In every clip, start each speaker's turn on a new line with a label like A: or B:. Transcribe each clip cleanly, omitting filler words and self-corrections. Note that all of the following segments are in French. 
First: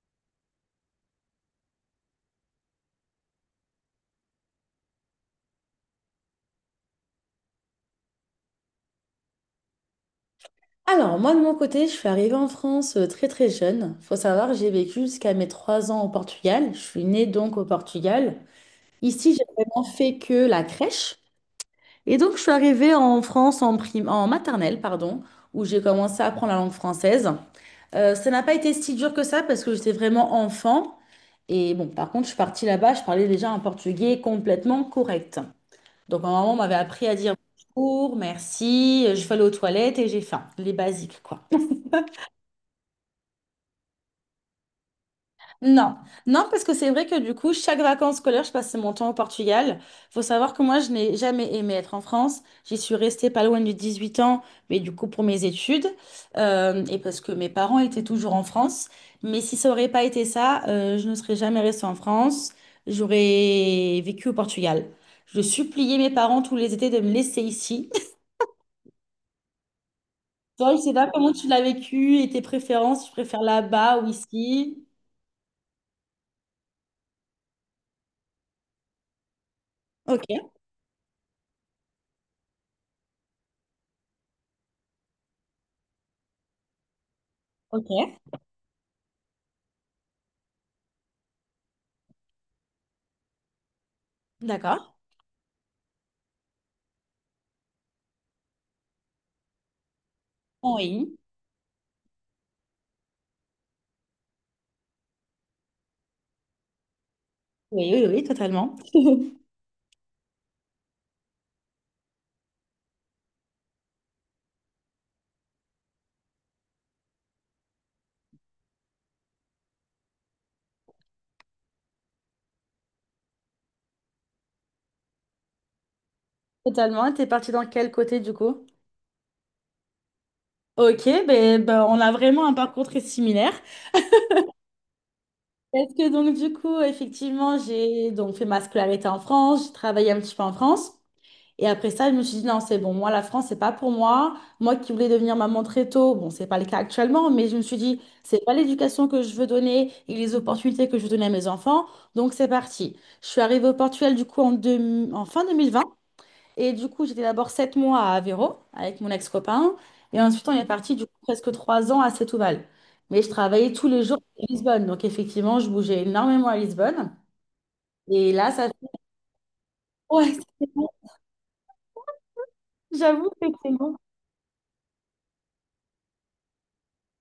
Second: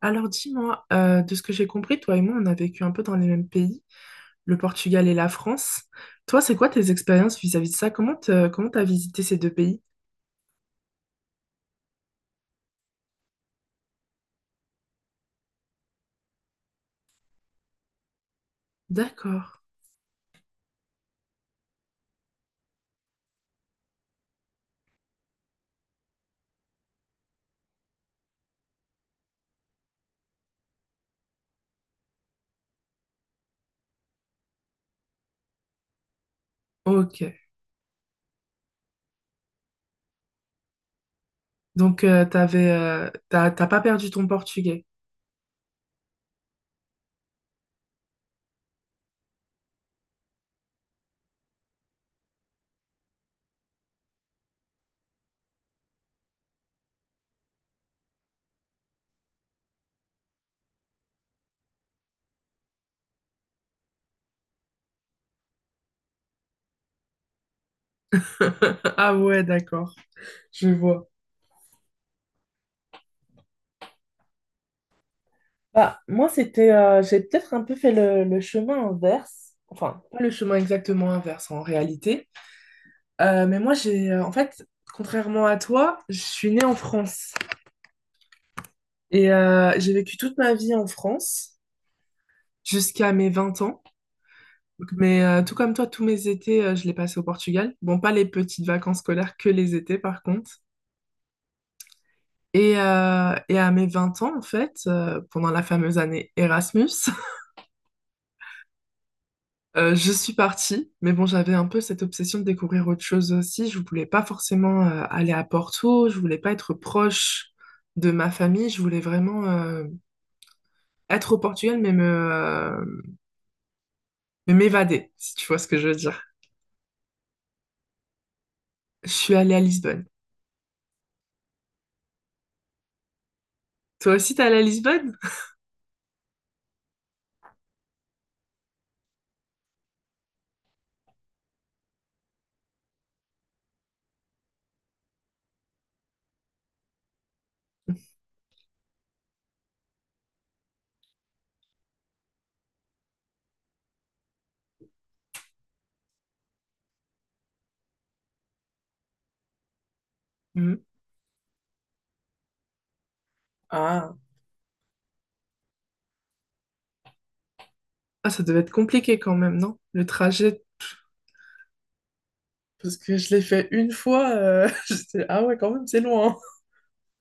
A: Alors dis-moi, de ce que j'ai compris, toi et moi, on a vécu un peu dans les mêmes pays, le Portugal et la France. Toi, c'est quoi tes expériences vis-à-vis de ça? Comment t'as visité ces deux pays?
B: Alors, moi, de mon côté, je suis arrivée en France très très jeune. Faut savoir que j'ai vécu jusqu'à mes 3 ans au Portugal. Je suis née donc au Portugal. Ici, j'ai
A: D'accord.
B: vraiment fait que la crèche. Et donc, je suis arrivée en France en prime, en maternelle, pardon, où j'ai commencé à apprendre la langue française. Ça n'a pas été si dur que ça parce que j'étais vraiment enfant. Et bon, par contre, je suis partie là-bas, je parlais déjà un portugais complètement correct. Donc, ma maman m'avait appris à dire
A: Ok.
B: bonjour, merci, je vais aller aux toilettes et j'ai faim. Les basiques, quoi.
A: Donc, t'as pas perdu ton portugais.
B: Non, non, parce que c'est vrai que du coup, chaque vacances scolaires, je passais mon temps au Portugal. Faut savoir que moi, je n'ai jamais aimé être en France. J'y suis restée pas loin de 8 ans, mais du coup, pour mes études, et parce que mes parents étaient toujours en France. Mais si ça aurait pas été ça, je ne serais jamais restée en France. J'aurais vécu au Portugal. Je suppliais mes parents tous les étés de me laisser ici.
A: Ah ouais, d'accord. Je
B: Toi, je sais
A: vois.
B: pas comment tu l'as vécu et tes préférences, tu préfères là-bas ou ici?
A: Bah, moi, c'était, j'ai peut-être un peu fait le chemin inverse. Enfin, pas
B: Ok,
A: le chemin exactement inverse en réalité. Mais moi, en fait, contrairement à toi, je suis née en France.
B: ok,
A: Et j'ai vécu toute ma vie en France jusqu'à mes 20 ans.
B: d'accord.
A: Mais, tout comme toi, tous mes étés, je les passais au Portugal. Bon, pas les petites vacances scolaires, que les étés par contre.
B: Oui.
A: Et à mes 20 ans, en fait, pendant la fameuse année Erasmus,
B: Oui, oui, oui, totalement.
A: je suis partie. Mais bon, j'avais un peu cette obsession de découvrir autre chose aussi. Je voulais pas forcément aller à Porto, je voulais pas être proche de ma famille, je voulais vraiment être au Portugal, mais m'évader, si tu vois ce que je veux dire.
B: Totalement. Et t'es parti dans quel côté du coup?
A: Je suis allée à Lisbonne.
B: Ok, ben, ben, on a vraiment un parcours très similaire.
A: Toi aussi, t'es allée à Lisbonne?
B: Parce que donc du coup, effectivement, j'ai donc fait ma scolarité en France, j'ai travaillé un petit peu en France. Et après ça, je me suis dit non, c'est bon, moi la France, c'est pas pour moi. Moi qui voulais devenir maman très tôt, bon, c'est pas le cas actuellement, mais je me suis dit, c'est pas l'éducation que je veux donner et les opportunités que je veux donner à mes enfants. Donc c'est parti. Je suis arrivée au Portugal du coup en fin 2020. Et du coup, j'étais d'abord 7 mois à Aveiro avec mon ex-copain. Et ensuite, on est
A: Mhm.
B: parti du coup presque 3 ans à Setúbal. Mais je travaillais tous les
A: Ah,
B: jours à Lisbonne. Donc effectivement, je bougeais énormément à Lisbonne.
A: ah,
B: Et
A: ça
B: là,
A: devait
B: ça
A: être
B: fait...
A: compliqué quand même, non? Le
B: Ouais,
A: trajet,
B: c'est long.
A: parce que
B: J'avoue
A: je l'ai
B: que
A: fait
B: c'est
A: une
B: long.
A: fois. Ah ouais, quand même, c'est loin.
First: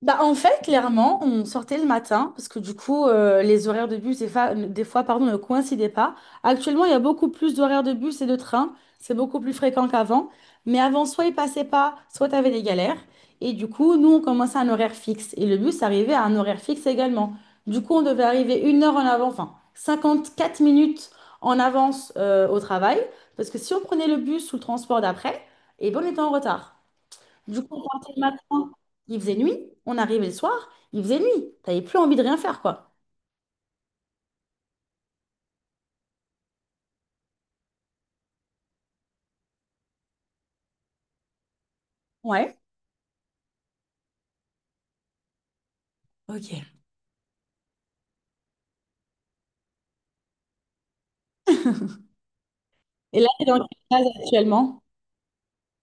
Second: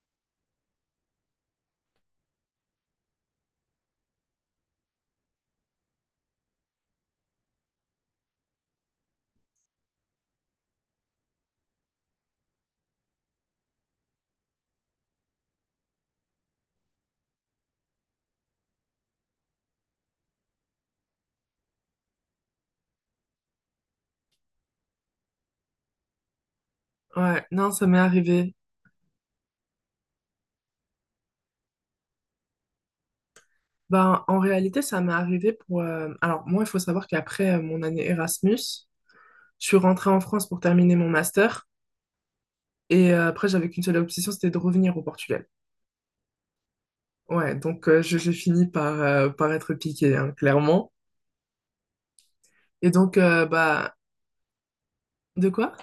B: Bah, en fait, clairement, on sortait le matin parce que du coup, les horaires de bus, des fois, pardon, ne coïncidaient pas. Actuellement, il y a beaucoup plus d'horaires de bus et de train. C'est beaucoup plus fréquent qu'avant. Mais avant, soit ils passaient pas, soit tu avais des galères. Et du coup, nous, on commençait à un horaire fixe. Et le bus arrivait à un horaire fixe également. Du coup, on devait arriver 1 heure en avant, enfin, 54 minutes en avance au travail. Parce que si on prenait le bus ou le transport d'après, et ben, on était en retard.
A: Ouais,
B: Du
A: non,
B: coup, on
A: ça m'est
B: partait le
A: arrivé.
B: matin, il faisait nuit. On arrivait le soir, il faisait nuit. T'avais plus envie de rien faire, quoi.
A: Ben, en réalité, ça m'est arrivé Alors, moi, il faut savoir qu'après mon année Erasmus, je suis rentrée en France pour terminer mon master.
B: Ouais.
A: Et après, j'avais qu'une seule obsession, c'était de revenir au Portugal.
B: Ok.
A: Ouais, donc, j'ai fini par être piquée, hein, clairement. Et donc,
B: Et là, t'es
A: euh,
B: dans
A: bah...
B: quelle phase actuellement?
A: De quoi?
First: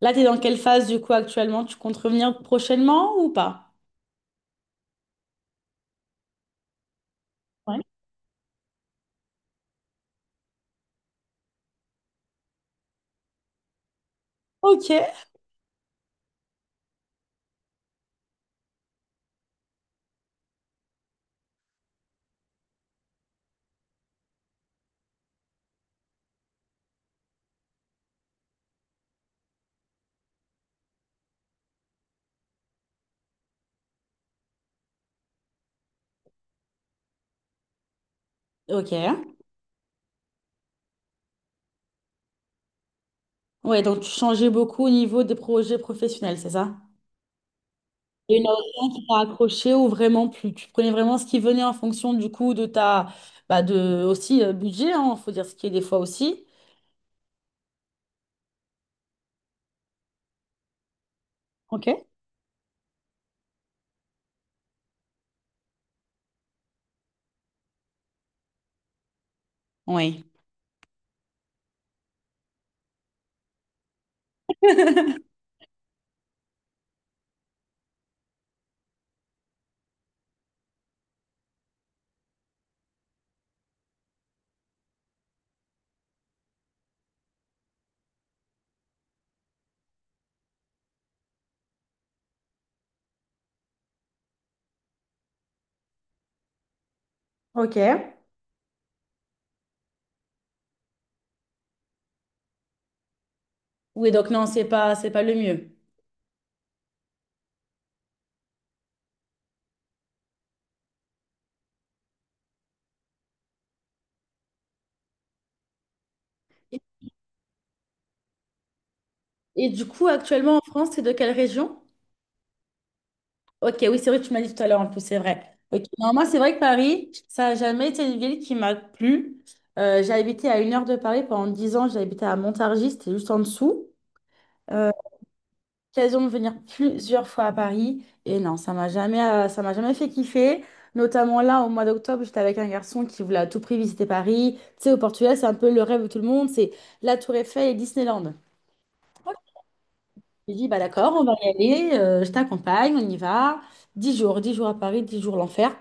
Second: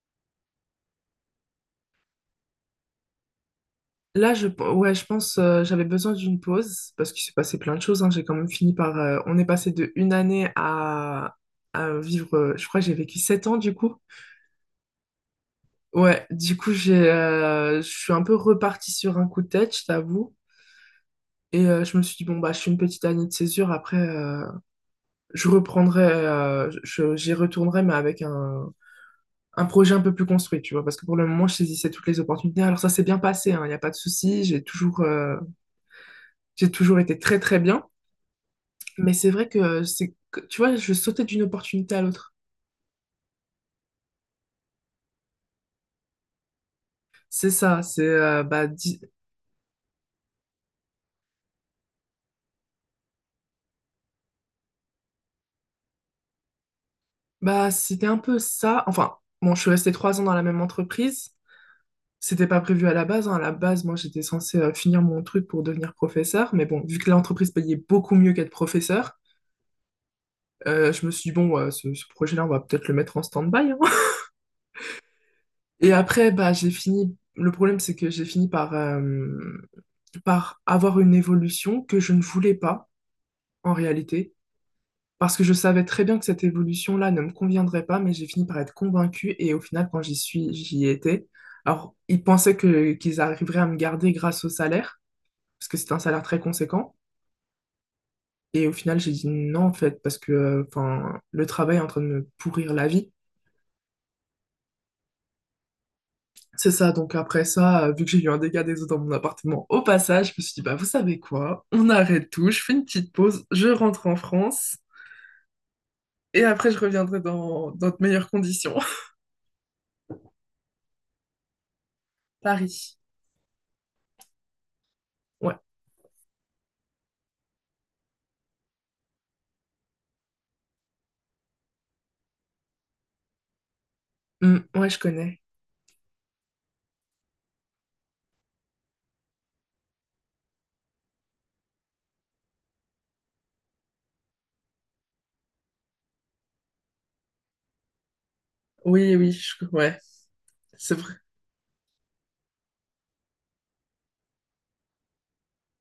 B: Là, t'es dans quelle phase, du coup, actuellement? Tu comptes revenir prochainement ou pas?
A: Là, ouais, je pense j'avais besoin d'une pause parce qu'il s'est passé plein
B: Ouais.
A: de choses. Hein. J'ai quand même fini par. On est passé de une année à vivre. Je crois que j'ai vécu 7 ans du coup.
B: Ok.
A: Ouais, du coup, je suis un peu repartie sur un coup de tête, je t'avoue. Et je me suis dit, bon, bah, je suis une petite année de césure. Après, j'y retournerai, mais avec un projet un peu plus construit, tu vois. Parce que pour le moment, je saisissais toutes les opportunités. Alors, ça s'est bien passé, hein. Il n'y a pas de souci. J'ai toujours été très, très bien.
B: Ok.
A: Mais c'est vrai que, tu vois, je sautais d'une opportunité à l'autre.
B: Ouais, donc tu changeais beaucoup au niveau des projets professionnels, c'est ça?
A: C'est ça, c'est
B: Et
A: euh,
B: une
A: bah,
B: option
A: di-
B: qui t'a accroché ou vraiment plus. Tu prenais vraiment ce qui venait en fonction du coup de ta bah de aussi budget, hein, faut dire ce qui est des fois aussi.
A: bah c'était un peu ça. Enfin, bon, je suis restée 3 ans dans la même entreprise.
B: Ok.
A: C'était pas prévu à la base. Hein. À la base, moi, j'étais censée finir mon truc pour devenir professeur. Mais bon, vu que l'entreprise payait beaucoup mieux qu'être professeur,
B: Oui.
A: je me suis dit, bon, ouais, ce projet-là, on va peut-être le mettre en stand-by. Hein. Et après, bah, j'ai fini. Le problème, c'est que j'ai fini par avoir une évolution que je ne voulais pas, en réalité. Parce que je savais très bien que cette évolution-là ne me conviendrait pas, mais j'ai fini par être convaincue et au final, quand j'y suis, j'y étais. Alors, ils pensaient qu'ils arriveraient à me garder grâce au salaire, parce que c'est un salaire très conséquent.
B: Ok.
A: Et au final, j'ai dit non, en fait, parce que, enfin, le travail est en train de me pourrir la vie.
B: Oui, donc non, c'est pas le mieux.
A: C'est ça, donc après ça, vu que j'ai eu un dégât des eaux dans mon appartement, au passage, je me suis dit, bah vous savez quoi, on arrête tout, je fais une petite pause, je rentre en France, et après je
B: Et,
A: reviendrai dans de meilleures conditions.
B: et du coup, actuellement en France, c'est de quelle région?
A: Paris.
B: Ok, oui, c'est vrai, tu m'as dit tout à l'heure en plus, c'est
A: Ouais.
B: vrai. Ok, non, moi, c'est vrai que Paris, ça n'a jamais été une ville qui m'a plu. J'ai habité à une heure de Paris pendant 10 ans, j'ai habité à Montargis, c'était juste en dessous.
A: Mm, ouais,
B: Euh,
A: je connais.
B: L'occasion de venir plusieurs fois à Paris, et non, ça m'a jamais fait kiffer. Notamment là, au mois d'octobre, j'étais avec un garçon qui voulait à tout prix visiter Paris. Tu sais, au Portugal, c'est un peu le rêve de tout le monde, c'est la Tour Eiffel et Disneyland.
A: Oui, oui, ouais,
B: J'ai dit, bah
A: c'est
B: d'accord,
A: vrai.
B: on va y aller, je t'accompagne, on y va. 10 jours, 10 jours à Paris, 10 jours l'enfer.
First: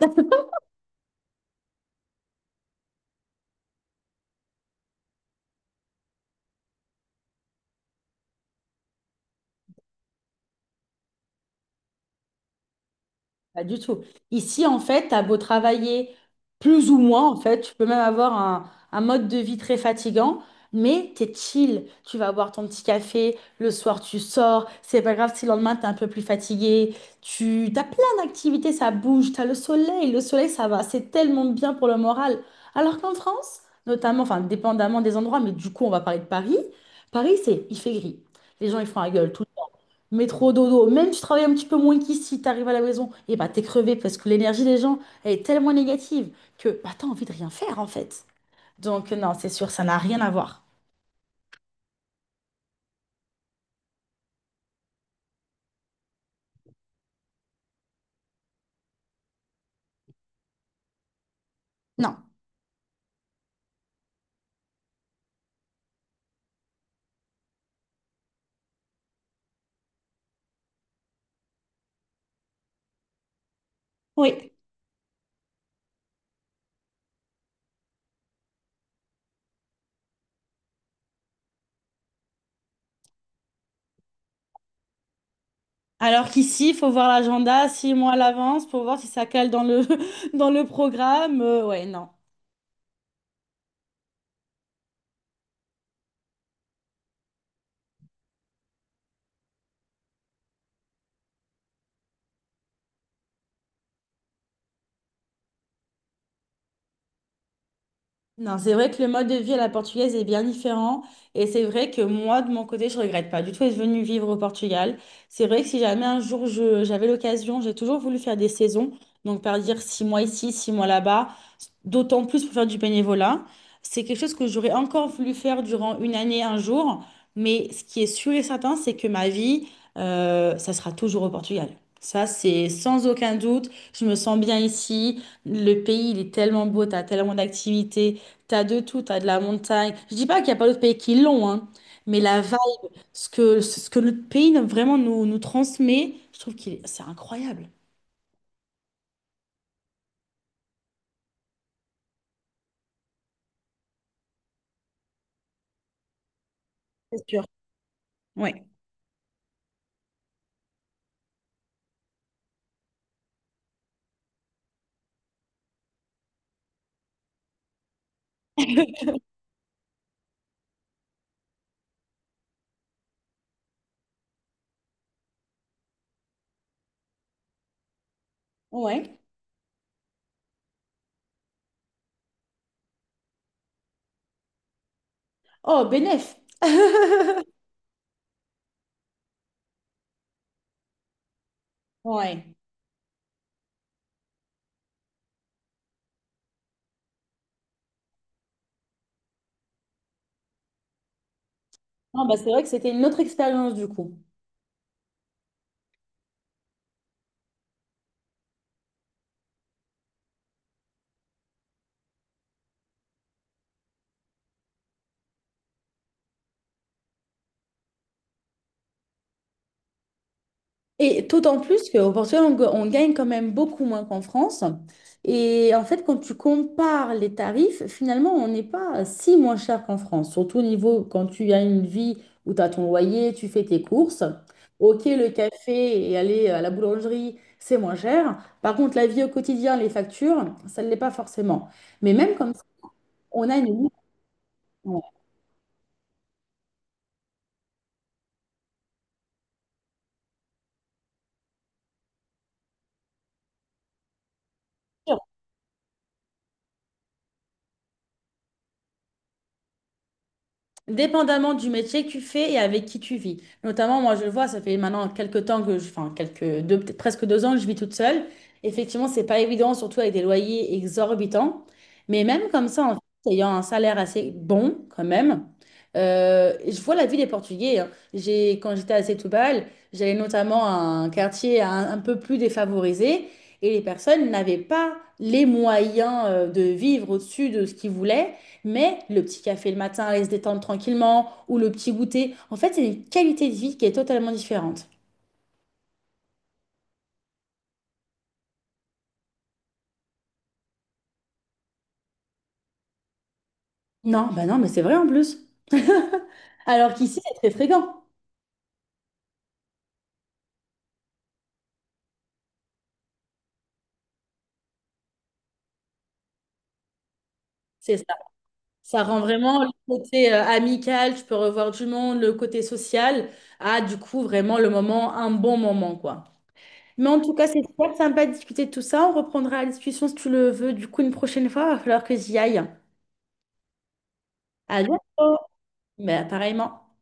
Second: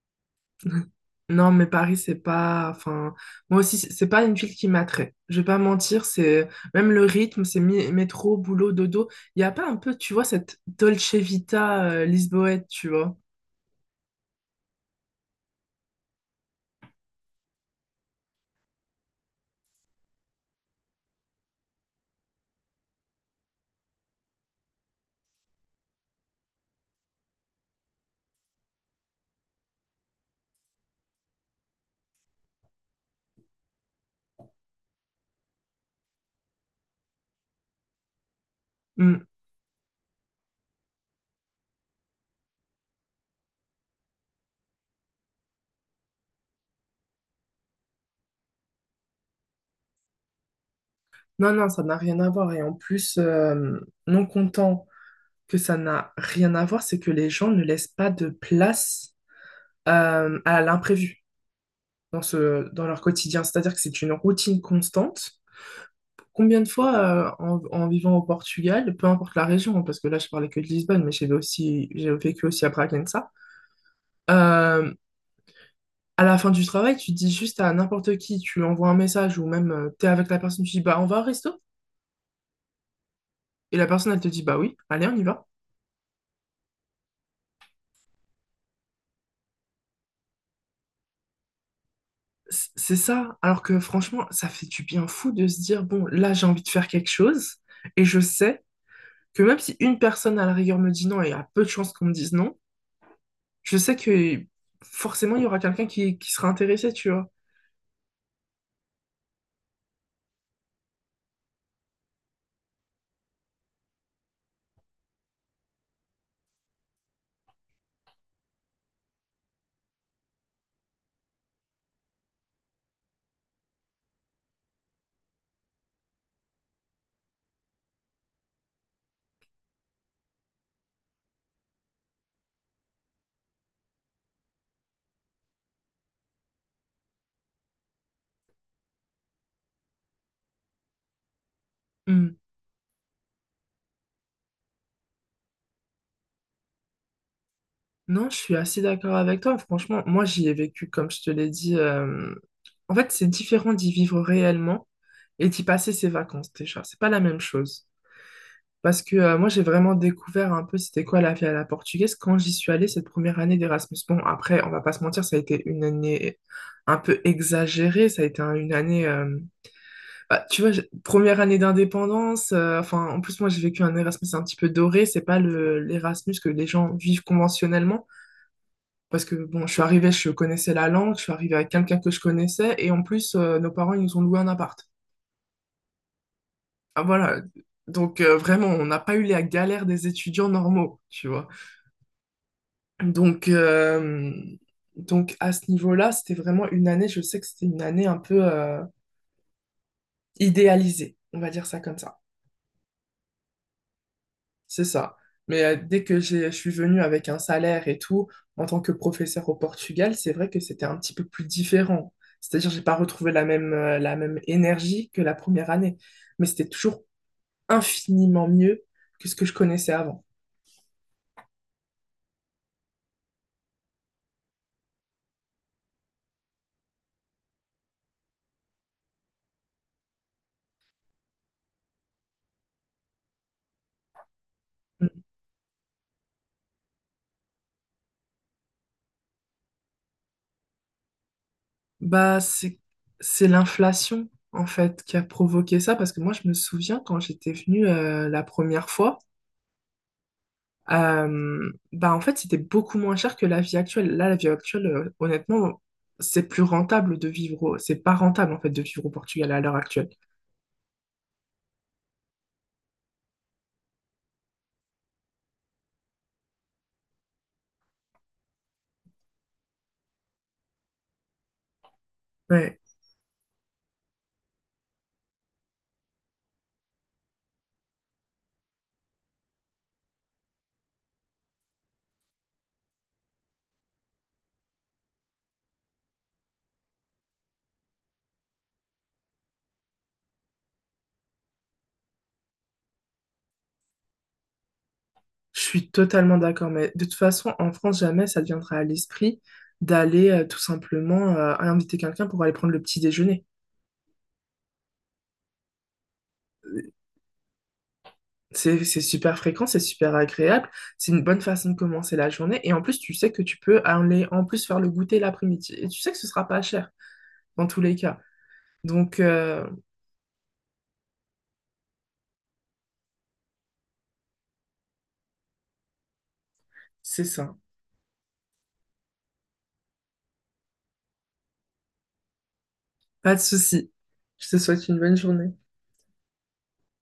A: Non, mais Paris, c'est pas. Enfin, moi aussi, c'est pas une ville qui m'attrait. Je vais pas mentir, c'est même le rythme, c'est métro, boulot, dodo. Il y a pas un peu, tu vois, cette Dolce Vita lisboète, tu vois.
B: Pas du tout. Ici, en fait, t'as beau travailler plus ou moins, en fait, tu peux même avoir un mode de vie très fatigant, mais t'es chill. Tu vas boire ton petit café, le soir tu sors, c'est pas grave si le lendemain t'es un peu plus fatigué. Tu t'as plein d'activités, ça bouge, t'as le soleil ça va, c'est tellement bien pour le moral. Alors qu'en France, notamment, enfin, dépendamment des endroits, mais du coup, on va parler de Paris. Paris, c'est il fait gris. Les gens ils font la
A: Mm.
B: gueule. Métro, dodo, même si tu travailles un petit peu moins qu'ici, t'arrives à la maison, et bah t'es crevé parce que l'énergie des gens, elle est tellement négative que bah t'as envie de rien faire en fait. Donc non, c'est sûr, ça n'a rien à voir.
A: Non, non, ça n'a rien à voir. Et en plus, non content que ça n'a rien à voir, c'est que les gens ne laissent pas de place à l'imprévu
B: Non.
A: dans dans leur quotidien. C'est-à-dire que c'est une routine constante. Combien de fois, en vivant au Portugal, peu importe la région, hein, parce que là, je parlais que de Lisbonne, mais j'ai vécu aussi à Bragança,
B: Oui.
A: euh, à la fin du travail, tu dis juste à n'importe qui, tu envoies un message ou même tu t'es avec la personne, tu dis, bah, on va au resto? Et la personne, elle te dit, bah oui, allez, on y va.
B: Alors qu'ici, il faut voir l'agenda six mois à l'avance pour voir si ça cale dans le, dans le programme. Ouais, non.
A: C'est ça. Alors que franchement, ça fait du bien fou de se dire, bon, là, j'ai envie de faire quelque chose et je sais que même si une personne à la rigueur me dit non et a peu de chances qu'on me dise non, je sais que forcément, il y aura quelqu'un qui sera intéressé, tu vois.
B: Non, c'est vrai que le mode de vie à la portugaise est bien différent. Et c'est vrai que moi, de mon côté, je regrette pas du tout être venue vivre au Portugal. C'est vrai que si jamais un jour j'avais l'occasion, j'ai toujours voulu faire des saisons. Donc, par dire 6 mois ici, 6 mois là-bas, d'autant plus pour faire du bénévolat. C'est quelque chose que j'aurais encore voulu faire durant une année, un jour. Mais ce qui est sûr et certain, c'est que ma vie, ça sera toujours au Portugal. Ça, c'est sans aucun doute. Je me sens bien ici. Le pays, il est tellement beau, tu as tellement d'activités. T'as de tout, t'as de la montagne. Je dis pas qu'il n'y a pas d'autres pays qui l'ont, hein, mais
A: Hmm.
B: la vibe, ce que notre pays vraiment nous transmet, je trouve que c'est incroyable.
A: Non, je suis assez d'accord avec toi. Franchement, moi, j'y ai vécu, comme je te l'ai dit. En fait, c'est différent d'y vivre réellement et d'y passer ses vacances déjà. C'est pas la
B: C'est
A: même
B: sûr.
A: chose.
B: Oui.
A: Parce que, moi, j'ai vraiment découvert un peu c'était quoi la vie à la portugaise quand j'y suis allée cette première année d'Erasmus. Bon, après, on va pas se mentir, ça a été une année un peu exagérée. Ça a été une année. Bah, tu vois, première année d'indépendance. Enfin, en plus, moi, j'ai vécu un Erasmus un petit peu doré. C'est pas le l'Erasmus que les gens vivent conventionnellement.
B: Ouais.
A: Parce que bon, je suis arrivée, je connaissais la langue, je suis arrivée avec quelqu'un que je connaissais, et en plus, nos parents, ils nous ont loué un appart.
B: Oh, bénef!
A: Ah voilà. Donc, vraiment, on n'a pas eu la galère des étudiants normaux, tu vois.
B: Ouais.
A: Donc, euh, donc, à ce niveau-là, c'était vraiment une année, je sais que c'était une année un peu idéalisée, on va dire ça comme ça.
B: Non, bah, c'est vrai que c'était une autre expérience du coup.
A: C'est ça. Mais, dès que je suis venue avec un salaire et tout, en tant que professeur au Portugal, c'est vrai que c'était un petit peu plus différent. C'est-à-dire, j'ai pas retrouvé la même énergie que la première année. Mais c'était toujours infiniment mieux que ce que je connaissais avant.
B: Et d'autant plus qu'au Portugal, on gagne quand même beaucoup moins qu'en France. Et en fait, quand tu compares les tarifs, finalement, on n'est pas si moins cher qu'en France. Surtout au niveau, quand tu as une vie où tu as ton loyer, tu fais tes courses. Ok,
A: Mm.
B: le café et aller à la boulangerie, c'est moins cher. Par contre, la vie au quotidien, les factures, ça ne l'est pas forcément. Mais même
A: Bah,
B: comme ça,
A: c'est
B: on a une...
A: l'inflation, en fait, qui a provoqué ça. Parce que moi, je me souviens quand j'étais venue, la première fois, Bah en fait, c'était beaucoup moins cher que la vie actuelle. Là, la vie actuelle, honnêtement, c'est plus rentable de C'est pas rentable, en fait, de vivre au Portugal à l'heure actuelle.
B: Dépendamment du métier que tu fais et avec qui tu vis. Notamment, moi, je le vois, ça fait maintenant quelques temps que je, enfin, quelques deux, peut-être presque 2 ans que je vis toute seule. Effectivement, c'est pas évident, surtout avec des loyers exorbitants. Mais même comme
A: Ouais,
B: ça, en fait, ayant un salaire assez bon, quand même, je vois la vie des Portugais, hein. J'ai, quand j'étais à Setúbal, j'allais notamment à un quartier un peu plus défavorisé et les personnes n'avaient pas les moyens de vivre au-dessus de ce qu'ils voulaient. Mais le petit café le matin, aller se détendre tranquillement, ou le petit goûter, en fait, c'est une qualité de vie qui est totalement différente.
A: je suis totalement d'accord. Mais de toute façon, en France, jamais ça deviendra à l'esprit d'aller tout simplement inviter quelqu'un pour aller prendre le petit déjeuner.
B: Non, bah non, mais c'est vrai en plus. Alors qu'ici, c'est très fréquent.
A: C'est super fréquent, c'est super agréable, c'est une bonne façon de commencer la journée. Et en plus, tu sais que tu peux aller en plus faire le goûter l'après-midi. Et tu sais que ce sera pas cher, dans tous les
B: C'est ça.
A: cas.
B: Ça
A: Donc,
B: rend vraiment
A: euh,
B: le côté amical, tu peux revoir du monde, le côté social, à du coup vraiment le moment, un bon moment, quoi. Mais en
A: c'est
B: tout cas,
A: ça.
B: c'est super sympa de discuter de tout ça. On reprendra la discussion si tu le veux. Du coup, une prochaine fois, il va falloir que j'y aille.
A: Pas de souci. Je te
B: À
A: souhaite une bonne
B: bientôt.
A: journée.
B: Mais pareillement.